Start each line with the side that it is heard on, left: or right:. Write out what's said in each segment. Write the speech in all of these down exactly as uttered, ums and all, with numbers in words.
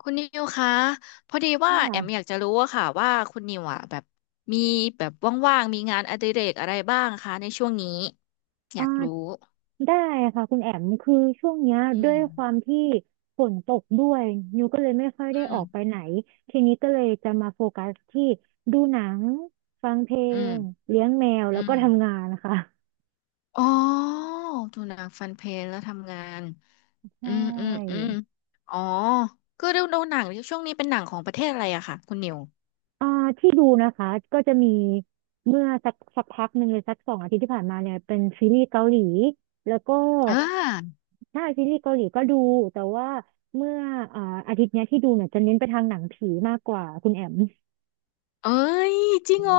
left: คุณนิวคะพอดีว่าแอมอ
right: อ่า
left: ยากจะรู้อะค่ะว่าคุณนิวอะแบบมีแบบว่างๆมีงานอดิเรกอะไรบ้างคะในช่วงนี้อ
right: อ่
left: ยากรู้
right: าได้ค่ะคุณแอมคือช่วงเนี้ย
left: อื
right: ด้วย
left: ม
right: ความที่ฝนตกด้วยนิวก็เลยไม่ค่อยได้
left: อื
right: อ
left: ม
right: อกไปไหนทีนี้ก็เลยจะมาโฟกัสที่ดูหนังฟังเพล
left: อืม
right: งเลี้ยงแมว
left: อื
right: แล้วก็
left: ม
right: ทำงานนะคะ
left: อ๋อดูหนังฟันเพลงแล้วทำงาน
right: ใช
left: อืมอืมอืม
right: ่
left: อ๋อคือดูดูหนังช่วงนี้เป็นหนังของประเทศอะไรอะค่ะคุณนิว
right: อ่าที่ดูนะคะก็จะมีเมื่อสักสักพักหนึ่งเลยสักสองอาทิตย์ที่ผ่านมาเนี่ยเป็นซีรีส์เกาหลีแล้วก็
left: อ่า
right: ใช่ซีรีส์เกาหลีก็ดูแต่ว่าเมื่ออ่าอาทิตย์เนี้ยที่ดูเนี่ยจะเน้นไปทางหนังผีมากกว่าคุณแอม
left: เอ้ยจริ
right: อื
left: งเหร
right: ม
left: อ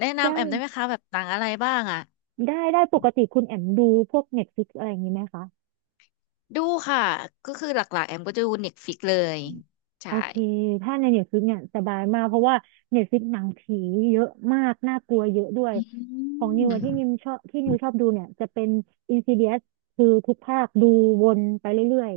left: แนะ
right: ใช่
left: นำแอมได้ไหมคะแบบหนังอะไรบ้างอะ
right: ได้ได้ปกติคุณแอมดูพวกเน็ f l i ิอะไรอย่างนี้ไหมคะ
left: ดูค่ะก็คือหลักๆแอมก็จะดูเน็ตฟิกเลย
right: โอ
left: ใช่
right: เคถ้าในเน็ตฟลิกเนี่ยสบายมากเพราะว่าเน็ตฟลิกหนังผีเยอะมากน่ากลัวเยอะด้วย
left: อื
right: ของนิวอะที่นิ
left: ม
right: วชอบที่นิวชอบดูเนี่ยจะเป็น Insidious คือทุกภาคดูวนไปเรื่อย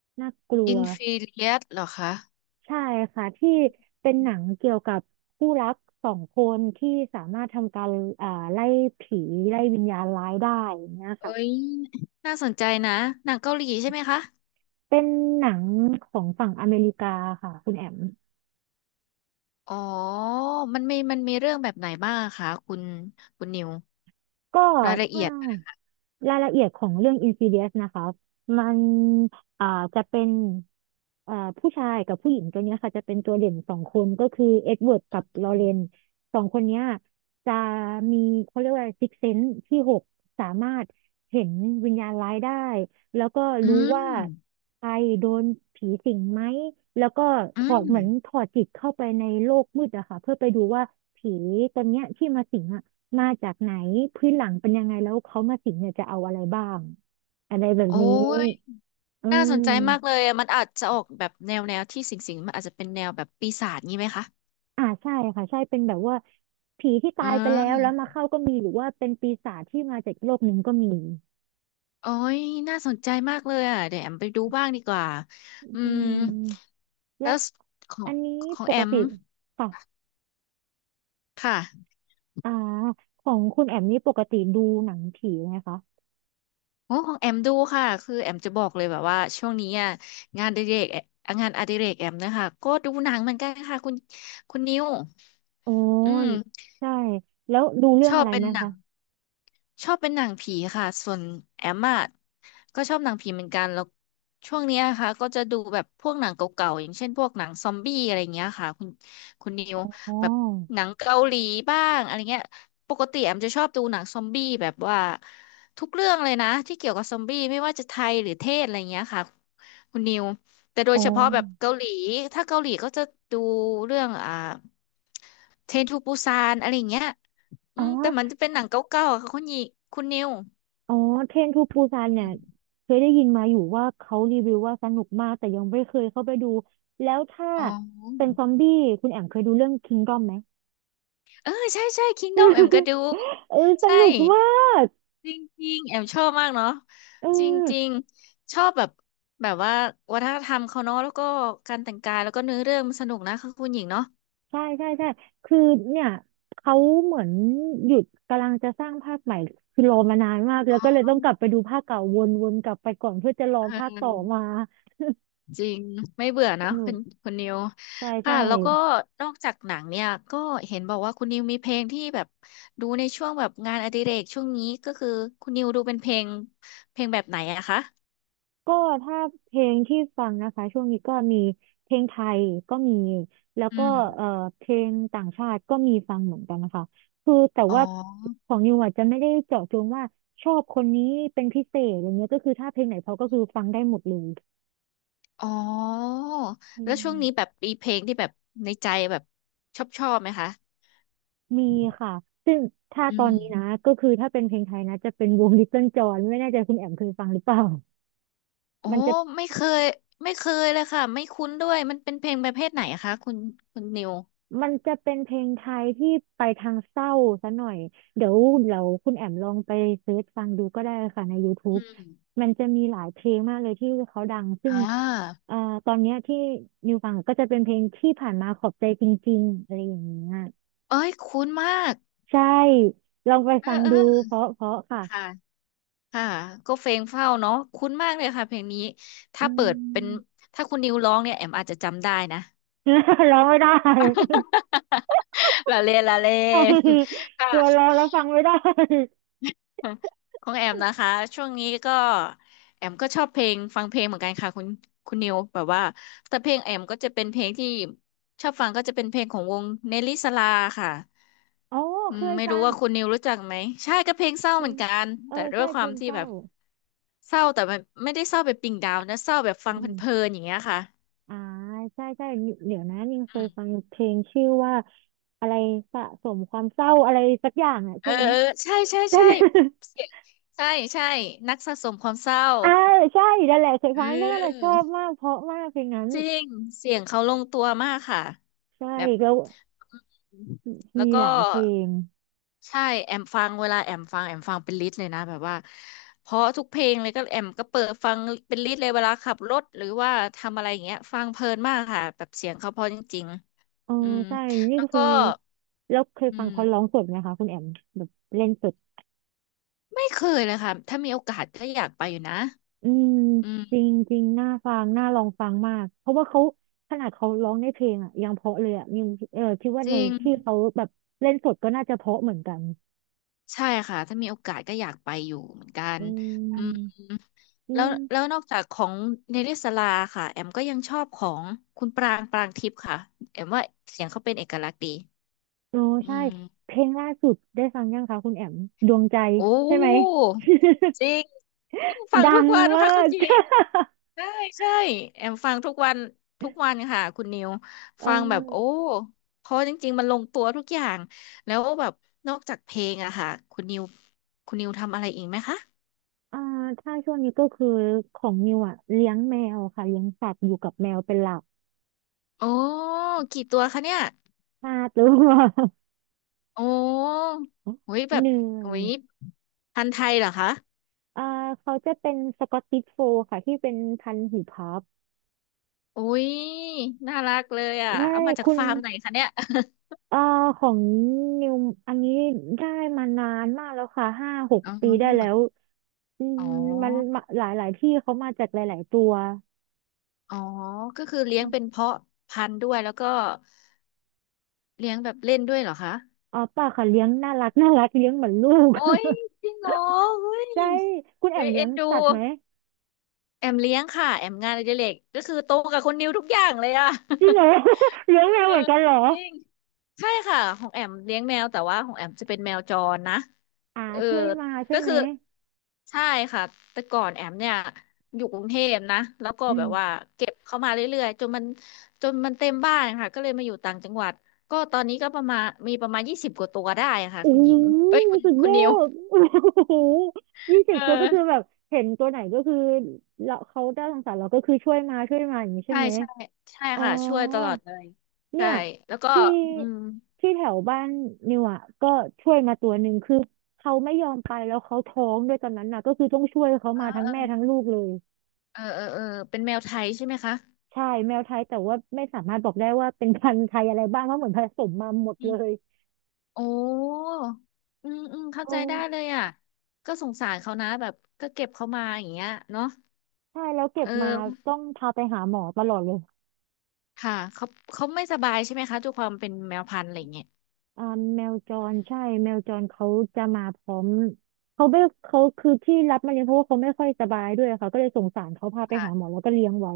right: ๆน่ากลั
left: อิ
right: ว
left: นฟิเลียสเหรอคะ
right: ใช่ค่ะที่เป็นหนังเกี่ยวกับคู่รักสองคนที่สามารถทำการอ่าไล่ผีไล่วิญญาณร้ายได้อย่างเงี้ย
left: เอ้
right: ค่ะ
left: ยน่าสนใจนะหนังเกาหลีใช่ไหมคะ
right: เป็นหนังของฝั่งอเมริกาค่ะคุณแอม
left: อ๋อมันมีมันมีเรื่องแบบไหนบ้างอะคะคุณคุณนิว
right: ก็
left: รายละเอี
right: ถ้า
left: ยดนะคะ
right: รายละเอียดของเรื่อง Insidious นะคะมันอ่าจะเป็นอ่าผู้ชายกับผู้หญิงตัวเนี้ยค่ะจะเป็นตัวเด่นสองคนก็คือเอ็ดเวิร์ดกับลอเรนสองคนเนี้ยจะมีเขาเรียกว่าซิกเซนส์ที่หกสามารถเห็นวิญญาณร้ายได้แล้วก็
left: อื
right: รู้
left: ม
right: ว่าใครโดนผีสิงไหมแล้วก็
left: อื
right: ถอด
left: ม
right: เหมือนถอดจิตเข้าไปในโลกมืดอะค่ะเพื่อไปดูว่าผีตัวเนี้ยที่มาสิงอะ มาจากไหนพื้นหลังเป็นยังไงแล้วเขามาสิงเนี่ยจะเอาอะไรบ้างอะไรแบบ
left: โอ้
right: นี้
left: ย
right: อื
left: น่าสนใจมากเล
right: ม
left: ยอะมันอาจจะออกแบบแนวแนวที่สิงสิงมันอาจจะเป็นแนวแบบปีศาจงี้ไหมคะ
right: อ่าใช่ค่ะใช่เป็นแบบว่าผีที่
left: อื
right: ตายไปแล้วแล้ว
left: ม
right: มาเข้าก็มีหรือว่าเป็นปีศาจที่มาจากโลกหนึ่งก็มี
left: โอ้ยน่าสนใจมากเลยอ่ะเดี๋ยวแอมไปดูบ้างดีกว่าอื
right: อื
left: ม
right: มและ
left: แล้วของ
right: อันนี้
left: ของ
right: ป
left: แอ
right: ก
left: ม
right: ติค่ะ
left: ค่ะ
right: อ่าของคุณแอมนี่ปกติดูหนังผีไหมคะ
left: โอ้ของแอมดูค่ะคือแอมจะบอกเลยแบบว่าช่วงนี้อ่ะงานอดิเรกแอมงานอดิเรกแอมนะคะก็ดูหนังเหมือนกันค่ะคุณคุณนิว
right: อ๋อ
left: อืม
right: ใช่แล้วดูเรื่อ
left: ช
right: ง
left: อ
right: อะ
left: บ
right: ไร
left: เป็น
right: ไหม
left: หนั
right: คะ
left: ง ชอบเป็นหนังผีค่ะส่วนแอมอะก็ชอบหนังผีเหมือนกันแล้วช่วงเนี้ยค่ะก็จะดูแบบพวกหนังเก่าๆอย่างเช่นพวกหนังซอมบี้อะไรเงี้ยค่ะคุณคุณนิว
right: อ๋อ
left: แบบหนังเกาหลีบ้างอะไรเงี้ยปกติแอมจะชอบดูหนังซอมบี้แบบว่าทุกเรื่องเลยนะที่เกี่ยวกับซอมบี้ไม่ว่าจะไทยหรือเทศอะไรเงี้ยค่ะคุณนิวแต่โด
right: อ๋
left: ย
right: อ
left: เฉพาะแบบเกาหลีถ้าเกาหลีก็จะดูเรื่องอ่าเทรนทูปูซานอะไรเงี้ย อื
right: อ๋อ
left: มแต่มันจะเป็นหนังเก่าๆอะค่ะคุณหญิงคุณนิว
right: อ๋อเทรนทูปูซานเนี่
left: อื
right: ย
left: ม
right: เคยได้ยินมาอยู่ว่าเขารีวิวว่าสนุกมากแต่ยังไม่เคยเข้าไปดูแล้วถ้า
left: อ๋อ
right: เป็นซอมบี้คุณแอมเคยดูเรื่องคิงดอมไหม
left: เออใช่ใช่ Kingdom แอมก็ดู
right: เออส
left: ใช่
right: นุกมาก
left: จริงๆแอมชอบมากเนาะ
right: เอ
left: จริง
right: อ
left: ๆชอบแบบแบบว่าวัฒนธรรมเขาเนาะแล้วก็การแต่งกายแล้วก็เนื้อเรื่องมันสนุกนะคะคุณหญิงเนาะ
right: ใช่ใช่ใช่คือเนี่ยเขาเหมือนหยุดกำลังจะสร้างภาคใหม่คือรอมานานมากแล้วก็เลยต้องกลับไปดูภาคเก่าวนๆกลับไปก่อนเพื่อจะรอ
left: เอ
right: ภาคต่อมา
left: อ จริงไม่เบื่อ
right: ส
left: นะ
right: นุ
left: คุ
right: ก
left: ณคุณนิว
right: ใช่
left: ค่ะ
right: ใช่
left: แล้วก็นอกจากหนังเนี่ยก็เห็นบอกว่าคุณนิวมีเพลงที่แบบดูในช่วงแบบงานอดิเรกช่วงนี้ก็คือคุณนิวดูเป็นเพลงเพลงแบบไหนอะคะ
right: ก็ถ้าเพลงที่ฟังนะคะช่วงนี้ก็มีเพลงไทยก็มีแล้ว
left: อื
right: ก็
left: ม
right: เอ่อเพลงต่างชาติก็มีฟังเหมือนกันนะคะคือแต่
left: อ๋
right: ว่า
left: อ
right: ของนิวอาจจะไม่ได้เจาะจงว่าชอบคนนี้เป็นพิเศษอะไรเงี้ยก็คือถ้าเพลงไหนเพราะก็คือฟังได้หมดเลย
left: อ๋อ
right: อื
left: แล้วช่วงนี้แบ
right: ม
left: บมีเพลงที่แบบในใจแบบชอบชอบไหมคะ
right: มีค่ะซึ่งถ้า
left: อื
right: ตอน
left: ม
right: นี้นะก็คือถ้าเป็นเพลงไทยนะจะเป็นวง Little John ไม่แน่ใจคุณแอมเคยฟังหรือเปล่า
left: โอ้
right: มันจะ
left: ไม่เคยไม่เคยเลยค่ะไม่คุ้นด้วยมันเป็นเพลงประเภทไหนคะคุณคุณนิว
right: มันจะเป็นเพลงไทยที่ไปทางเศร้าซะหน่อยเดี๋ยวเราคุณแอมลองไปเซิร์ชฟังดูก็ได้ค่ะใน
left: อื
right: YouTube
left: ม
right: มันจะมีหลายเพลงมากเลยที่เขาดังซึ่ง
left: อ่า
right: เอ่อตอนเนี้ยที่นิวฟังก็จะเป็นเพลงที่ผ่านมาขอบใจจริงๆอะไรอย่างเงี้ย
left: เอ้ยคุ้นมาก
right: ใช่ลองไป
left: เอ
right: ฟั
left: อ
right: ง
left: เอ
right: ดู
left: อ
right: เพราะเพราะค่ะ
left: ค่ะ ค่ะ ก็เพลงเฝ้าเนาะคุ้นมากเลยค่ะเพลงนี้
right: อื
left: ถ้าเปิดเป็น
right: ม
left: ถ้าคุณนิวร้องเนี่ยแอมอาจจะจำได้นะ
right: ร้องไม่ได้
left: ละเล่นละเล่น ค่ะ
right: กลัวร้องแล้วฟังไม่ได้
left: ของแอมนะคะช่วงนี้ก็แอมก็ชอบเพลงฟังเพลงเหมือนกันค่ะคุณคุณนิวแบบว่าแต่เพลงแอมก็จะเป็นเพลงที่ชอบฟังก็จะเป็นเพลงของวงเนลลี่สลาค่ะ
right: อ๋อ
left: อื
right: เค
left: ม
right: ย
left: ไม่
right: ฟั
left: รู้
right: ง
left: ว่าคุณนิวรู้จักไหมใช่ก็เพลงเศร้า
right: เพล
left: เหมือน
right: ง
left: กัน
right: เอ
left: แต่
right: อ
left: ด้วย
right: ใช่
left: ค
right: เพ
left: วา
right: ล
left: ม
right: ง
left: ที่
right: เศ
left: แบ
right: ร้า
left: บเศร้าแต่มันไม่ได้เศร้าแบบดิ่งดาวนะเศร้าแบบฟัง
right: อืม
left: เพลินๆอย่างเงี้ยค่ะ
right: อ่าใช่ใช่เดี๋ยวนะนิงเค
left: อื
right: ย
left: ม
right: ฟังเพลงชื่อว่าอะไรสะสมความเศร้าอะไรสักอย่างอ่ะ
left: เอ
right: ใช่
left: อ
right: ไหม
left: เออใช่ใช่
right: ใช่
left: ใช่เสียงใช่ใช่นักสะสมความเศร้า
right: อ่าใช่นั่นแหละเคย
left: เ
right: ฟังน่นน่ะช
left: ออ
right: อบมากเพราะมากเพลงนั้น
left: จริงเสียงเขาลงตัวมากค่ะ
right: ใช่
left: แบบ
right: แล้ว
left: อืมแล้
right: มี
left: วก็
right: หลายเพลง
left: ใช่แอมฟังเวลาแอมฟังแอมฟังเป็นลิสต์เลยนะแบบว่าเพราะทุกเพลงเลยก็แอมก็เปิดฟังเป็นลิสต์เลยเวลาขับรถหรือว่าทำอะไรอย่างเงี้ยฟังเพลินมากค่ะแบบเสียงเขาเพราะจริง
right: เออ
left: ๆอืม
right: ใช่นี่
left: แล้ว
right: เค
left: ก็
right: ยแล้วเคย
left: อื
right: ฟัง
left: ม
right: เขาร้องสดไหมคะคุณแอมแบบเล่นสด
left: ไม่เคยเลยค่ะถ้ามีโอกาสก็อยากไปอยู่นะ
right: อืม
left: อื
right: จริ
left: ม
right: งจริงน่าฟังน่าลองฟังมากเพราะว่าเขาขนาดเขาร้องในเพลงอ่ะยังเพราะเลยอ่ะยังเออคิดว่า
left: จ
right: ใน
left: ริง
right: ที่เขาแบบเล่นสดก็น่าจะเพราะเหมือนกัน
left: ใช่ค่ะถ้ามีโอกาสก็อยากไปอยู่เหมือนกัน
right: อื
left: อืม
right: มอื
left: แล้ว
right: ม
left: แล้วนอกจากของเนลิสลาค่ะแอมก็ยังชอบของคุณปรางปรางทิพย์ค่ะแอมว่าเสียงเขาเป็นเอกลักษณ์ดี
right: โอ้
left: อื
right: ใช่
left: ม
right: เพลงล่าสุดได้ฟังยังคะคุณแอมดวงใจ
left: โอ้
right: ใช่ไหม
left: จริงฟั ง
right: ดั
left: ทุก
right: ง
left: วันนะคะ
right: มา
left: คุณ
right: ก
left: หญิง ใช่ใช่แอมฟังทุกวันทุกวันค่ะคุณนิว
right: เ
left: ฟังแบบโอ้
right: ออ
left: เพราะจริงๆมันลงตัวทุกอย่างแล้วแบบนอกจากเพลงอะค่ะคุณนิวคุณนิวทำอะไรอีกไหมคะ
right: อ่าถ้าช่วงนี้ก็คือของนิวอ่ะเลี้ยงแมวค่ะเลี้ยงสัตว์อยู่กับแมวเป็นหลัก
left: โอ้กี่ตัวคะเนี่ย
right: ห้าตัว
left: โอ้โหย แบ
right: เห
left: บ
right: นื่อ
left: โอ้
right: ย
left: ย พันธุ์ไทยเหรอคะ
right: อ่าเขาจะเป็นสกอตติชโฟลด์ค่ะที่เป็นพันธุ์หูพับ
left: อุ้ยน่ารักเลยอ่ะ
right: ใช่
left: เอามาจาก
right: คุณ
left: ฟาร์มไหนคะเนี่ย
right: เอ่าของนิวอันนี้ได้มานานมากแล้วค่ะห้าหก
left: อ๋
right: ปีได้แล้ว
left: อ
right: อื
left: อ๋
right: ม
left: อ
right: มันมาหลายหลายที่เขามาจากหลายๆตัว
left: อ๋อก็คือเลี้ยงเป็นเพาะพันธุ์ด้วยแล้วก็เลี้ยงแบบเล่นด้วยเหรอคะ
right: อ๋อเปล่าค่ะเลี้ยงน่ารักน่ารักเลี้ยงเหมือนลูก
left: โอ้ยจริงเหรอเฮ้
right: ใช่
left: ย
right: คุณแอ
left: เฮ้
right: ม
left: ย
right: เลี้
left: เอ็
right: ยง
left: นดู
right: สัตว์ไหม
left: แอมเลี้ยงค่ะแอมงานอดิเรกก็คือโตกับคนนิวทุกอย่างเลยอ่ะ
right: จริงเหรอ เลี้ ยง
left: เออ
right: แมวเหมือนกันเหรอ
left: จริงใช่ค่ะของแอมเลี้ยงแมวแต่ว่าของแอมจะเป็นแมวจรนะ
right: อ่า
left: เออ
right: ช่วยมาใช่
left: ก็
right: ไหม
left: คือใช่ค่ะแต่ก่อนแอมเนี่ยอยู่กรุงเทพนะแล้วก็
right: อื
left: แบบว่า
right: ม
left: เก็บเข้ามาเรื่อยๆจนมันจนมันเต็มบ้านค่ะก็เลยมาอยู่ต่างจังหวัดก็ตอนนี้ก็ประมาณมีประมาณยี่สิบกว่าตัวได้ค่ะ
right: โอ้
left: คุณห
right: โห
left: ญิงเอ้ยคุณ
right: สุด
left: คุ
right: ย
left: ณ
right: อ
left: นิว
right: ดโอ้โหยี่สิบ
left: เออ
right: ตัวก็คือแบบเห็นตัวไหนก็คือเราเขาได้สงสารเราก็คือช่วยมาช่วยมาอย่างนี้ใช่
left: ใช่
right: ไหม
left: ใช่ใช่
right: อ๋อ
left: ค่ะช่วยตลอดเลย
right: เนี่
left: ใช่
right: ย
left: แล้วก็
right: ที่
left: อืม
right: ที่แถวบ้านนิวอ่ะก็ช่วยมาตัวหนึ่งคือเขาไม่ยอมไปแล้วเขาท้องด้วยตอนนั้นน่ะก็คือต้องช่วยเขา
left: เออ
right: มาทั้ง
left: เออ
right: แม่ทั้งลูกเลย
left: เออเออเออเป็นแมวไทยใช่ไหมคะ
right: ใช่แมวไทยแต่ว่าไม่สามารถบอกได้ว่าเป็นพันธุ์ไทยอะไรบ้างเพราะเหมือนผสมมาหมดเลย
left: โอ้อืมอืมเข้า
right: โอ้
left: ใจได้เลยอ่ะ ก็สงสารเขานะแบบก็เก็บเขามาอย่างเงี้ยเนาะ
right: ใช่แล้วเก็บ
left: เอ
right: มา
left: อ
right: ต้องพาไปหาหมอตลอดเลย
left: ค่ะเขาเขาไม่สบายใช่ไหมคะด้วยความเป็นแมวพันธุ์อะไรเงี้ย
right: อ่าแมวจรใช่แมวจรเขาจะมาพร้อมเขาไม่เขาคือที่รับมาเลี้ยงเพราะว่าเขาไม่ค่อยสบายด้วยค่ะก็เลยสงสารเขาพาไปหาหมอ
left: ค่ะ
right: แล้วก็เลี้ยงไว้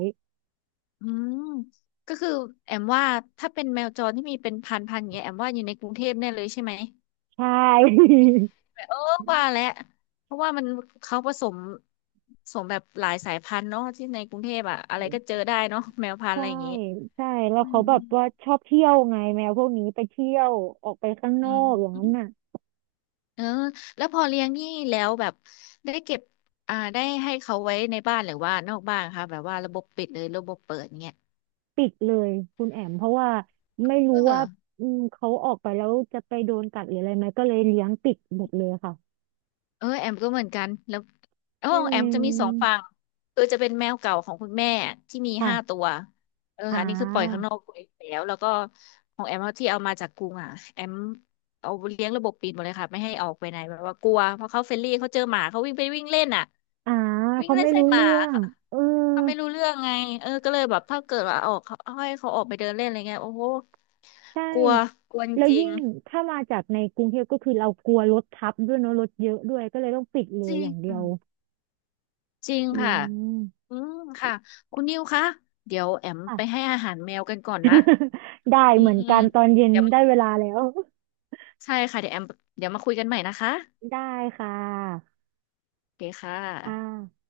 left: อืมก็คือแอมว่าถ้าเป็นแมวจรที่มีเป็นพันพันอย่างเงี้ยแอมว่าอยู่ในกรุงเทพแน่เลยใช่ไหม
right: ใช่
left: เออว่าแหละเพราะว่ามันเขาผสมผสมแบบหลายสายพันธุ์เนาะที่ในกรุงเทพอะอะไรก็เจอ ได้เนาะแมวพันธุ์อะ
right: ใช่
left: ไรอย่างงี้
right: ใช่แล้ว
left: อืม
right: เขาแบ
left: อื
right: บ
left: ม
right: ว่าชอบเที่ยวไงแมวพวกนี้ไปเที่ยวออกไปข้างน
left: อื
right: อก
left: ม
right: อย่างนั้นน่ะ
left: เออแล้วพอเลี้ยงนี่แล้วแบบได้เก็บอ่าได้ให้เขาไว้ในบ้านหรือว่านอกบ้านคะแบบว่าระบบปิดหรือระบบเปิดเงี้ย
right: ปิดเลยคุณแอมเพราะว่าไม่รู้
left: เอ
right: ว่า
left: อ
right: อืมเขาออกไปแล้วจะไปโดนกัดหรืออะไรไหมก็เลยเลี้ยงปิดหมดเลยค่ะ
left: เออแอมก็เหมือนกันแล้วโอ้
right: นี่
left: แอ
right: เอ
left: มจะ
right: ง
left: มีสองฝั่งคือจะเป็นแมวเก่าของคุณแม่ที่มีห้าตั
right: ค่ะ
left: วเออ
right: อ่
left: อันนี้คือปล่อยข้าง
right: า
left: นอกไปแล้วแล้วก็ของแอมที่เอามาจากกรุงอ่ะแอมเอาเลี้ยงระบบปิดหมดเลยค่ะไม่ให้ออกไปไหนแบบว่ากลัวเพราะเขาเฟรนลี่เขาเจอหมาเขาวิ่งไปวิ่งเล่นอ่ะ
right: อ่า
left: วิ่ง
right: เขา
left: เล่น
right: ไม่
left: ใส่
right: รู้
left: หมา
right: เรื่อง เออ
left: เขาไม่รู้เรื่องไง เออก็เลยแบบถ้าเกิดว่าออกเขาให้เขาออกไปเดินเล่นอะไรเงี้ยโอ้โห
right: ใช่
left: กลัวกลัว
right: แล้ว
left: จริ
right: ยิ่
left: ง
right: งถ้ามาจากในกรุงเทพก็คือเรากลัวรถทับด้วยเนอะรถเยอะด้วยก็เลยต้องปิดเล
left: จ
right: ย
left: ริ
right: อ
left: ง
right: ย่างเดี
left: อื
right: ยว
left: มจริง
right: อื
left: ค่ะ
right: ม
left: อืมค่ะ คุณนิวคะ เดี๋ยวแอม
right: ค่ะ
left: ไปให้อาหารแมวกันก่อนนะ
right: ได้
left: อื
right: เห
left: ม
right: มือน
left: อืม
right: กันตอนเย็น
left: เดี๋ยวมา
right: ได้เวลาแล้ว
left: ใช่ค่ะเดี๋ยวแอมเดี๋ยวมาคุยกันใหม่นะคะ
right: ได้ค่ะ
left: โอเคค่
right: อ่
left: ะ
right: า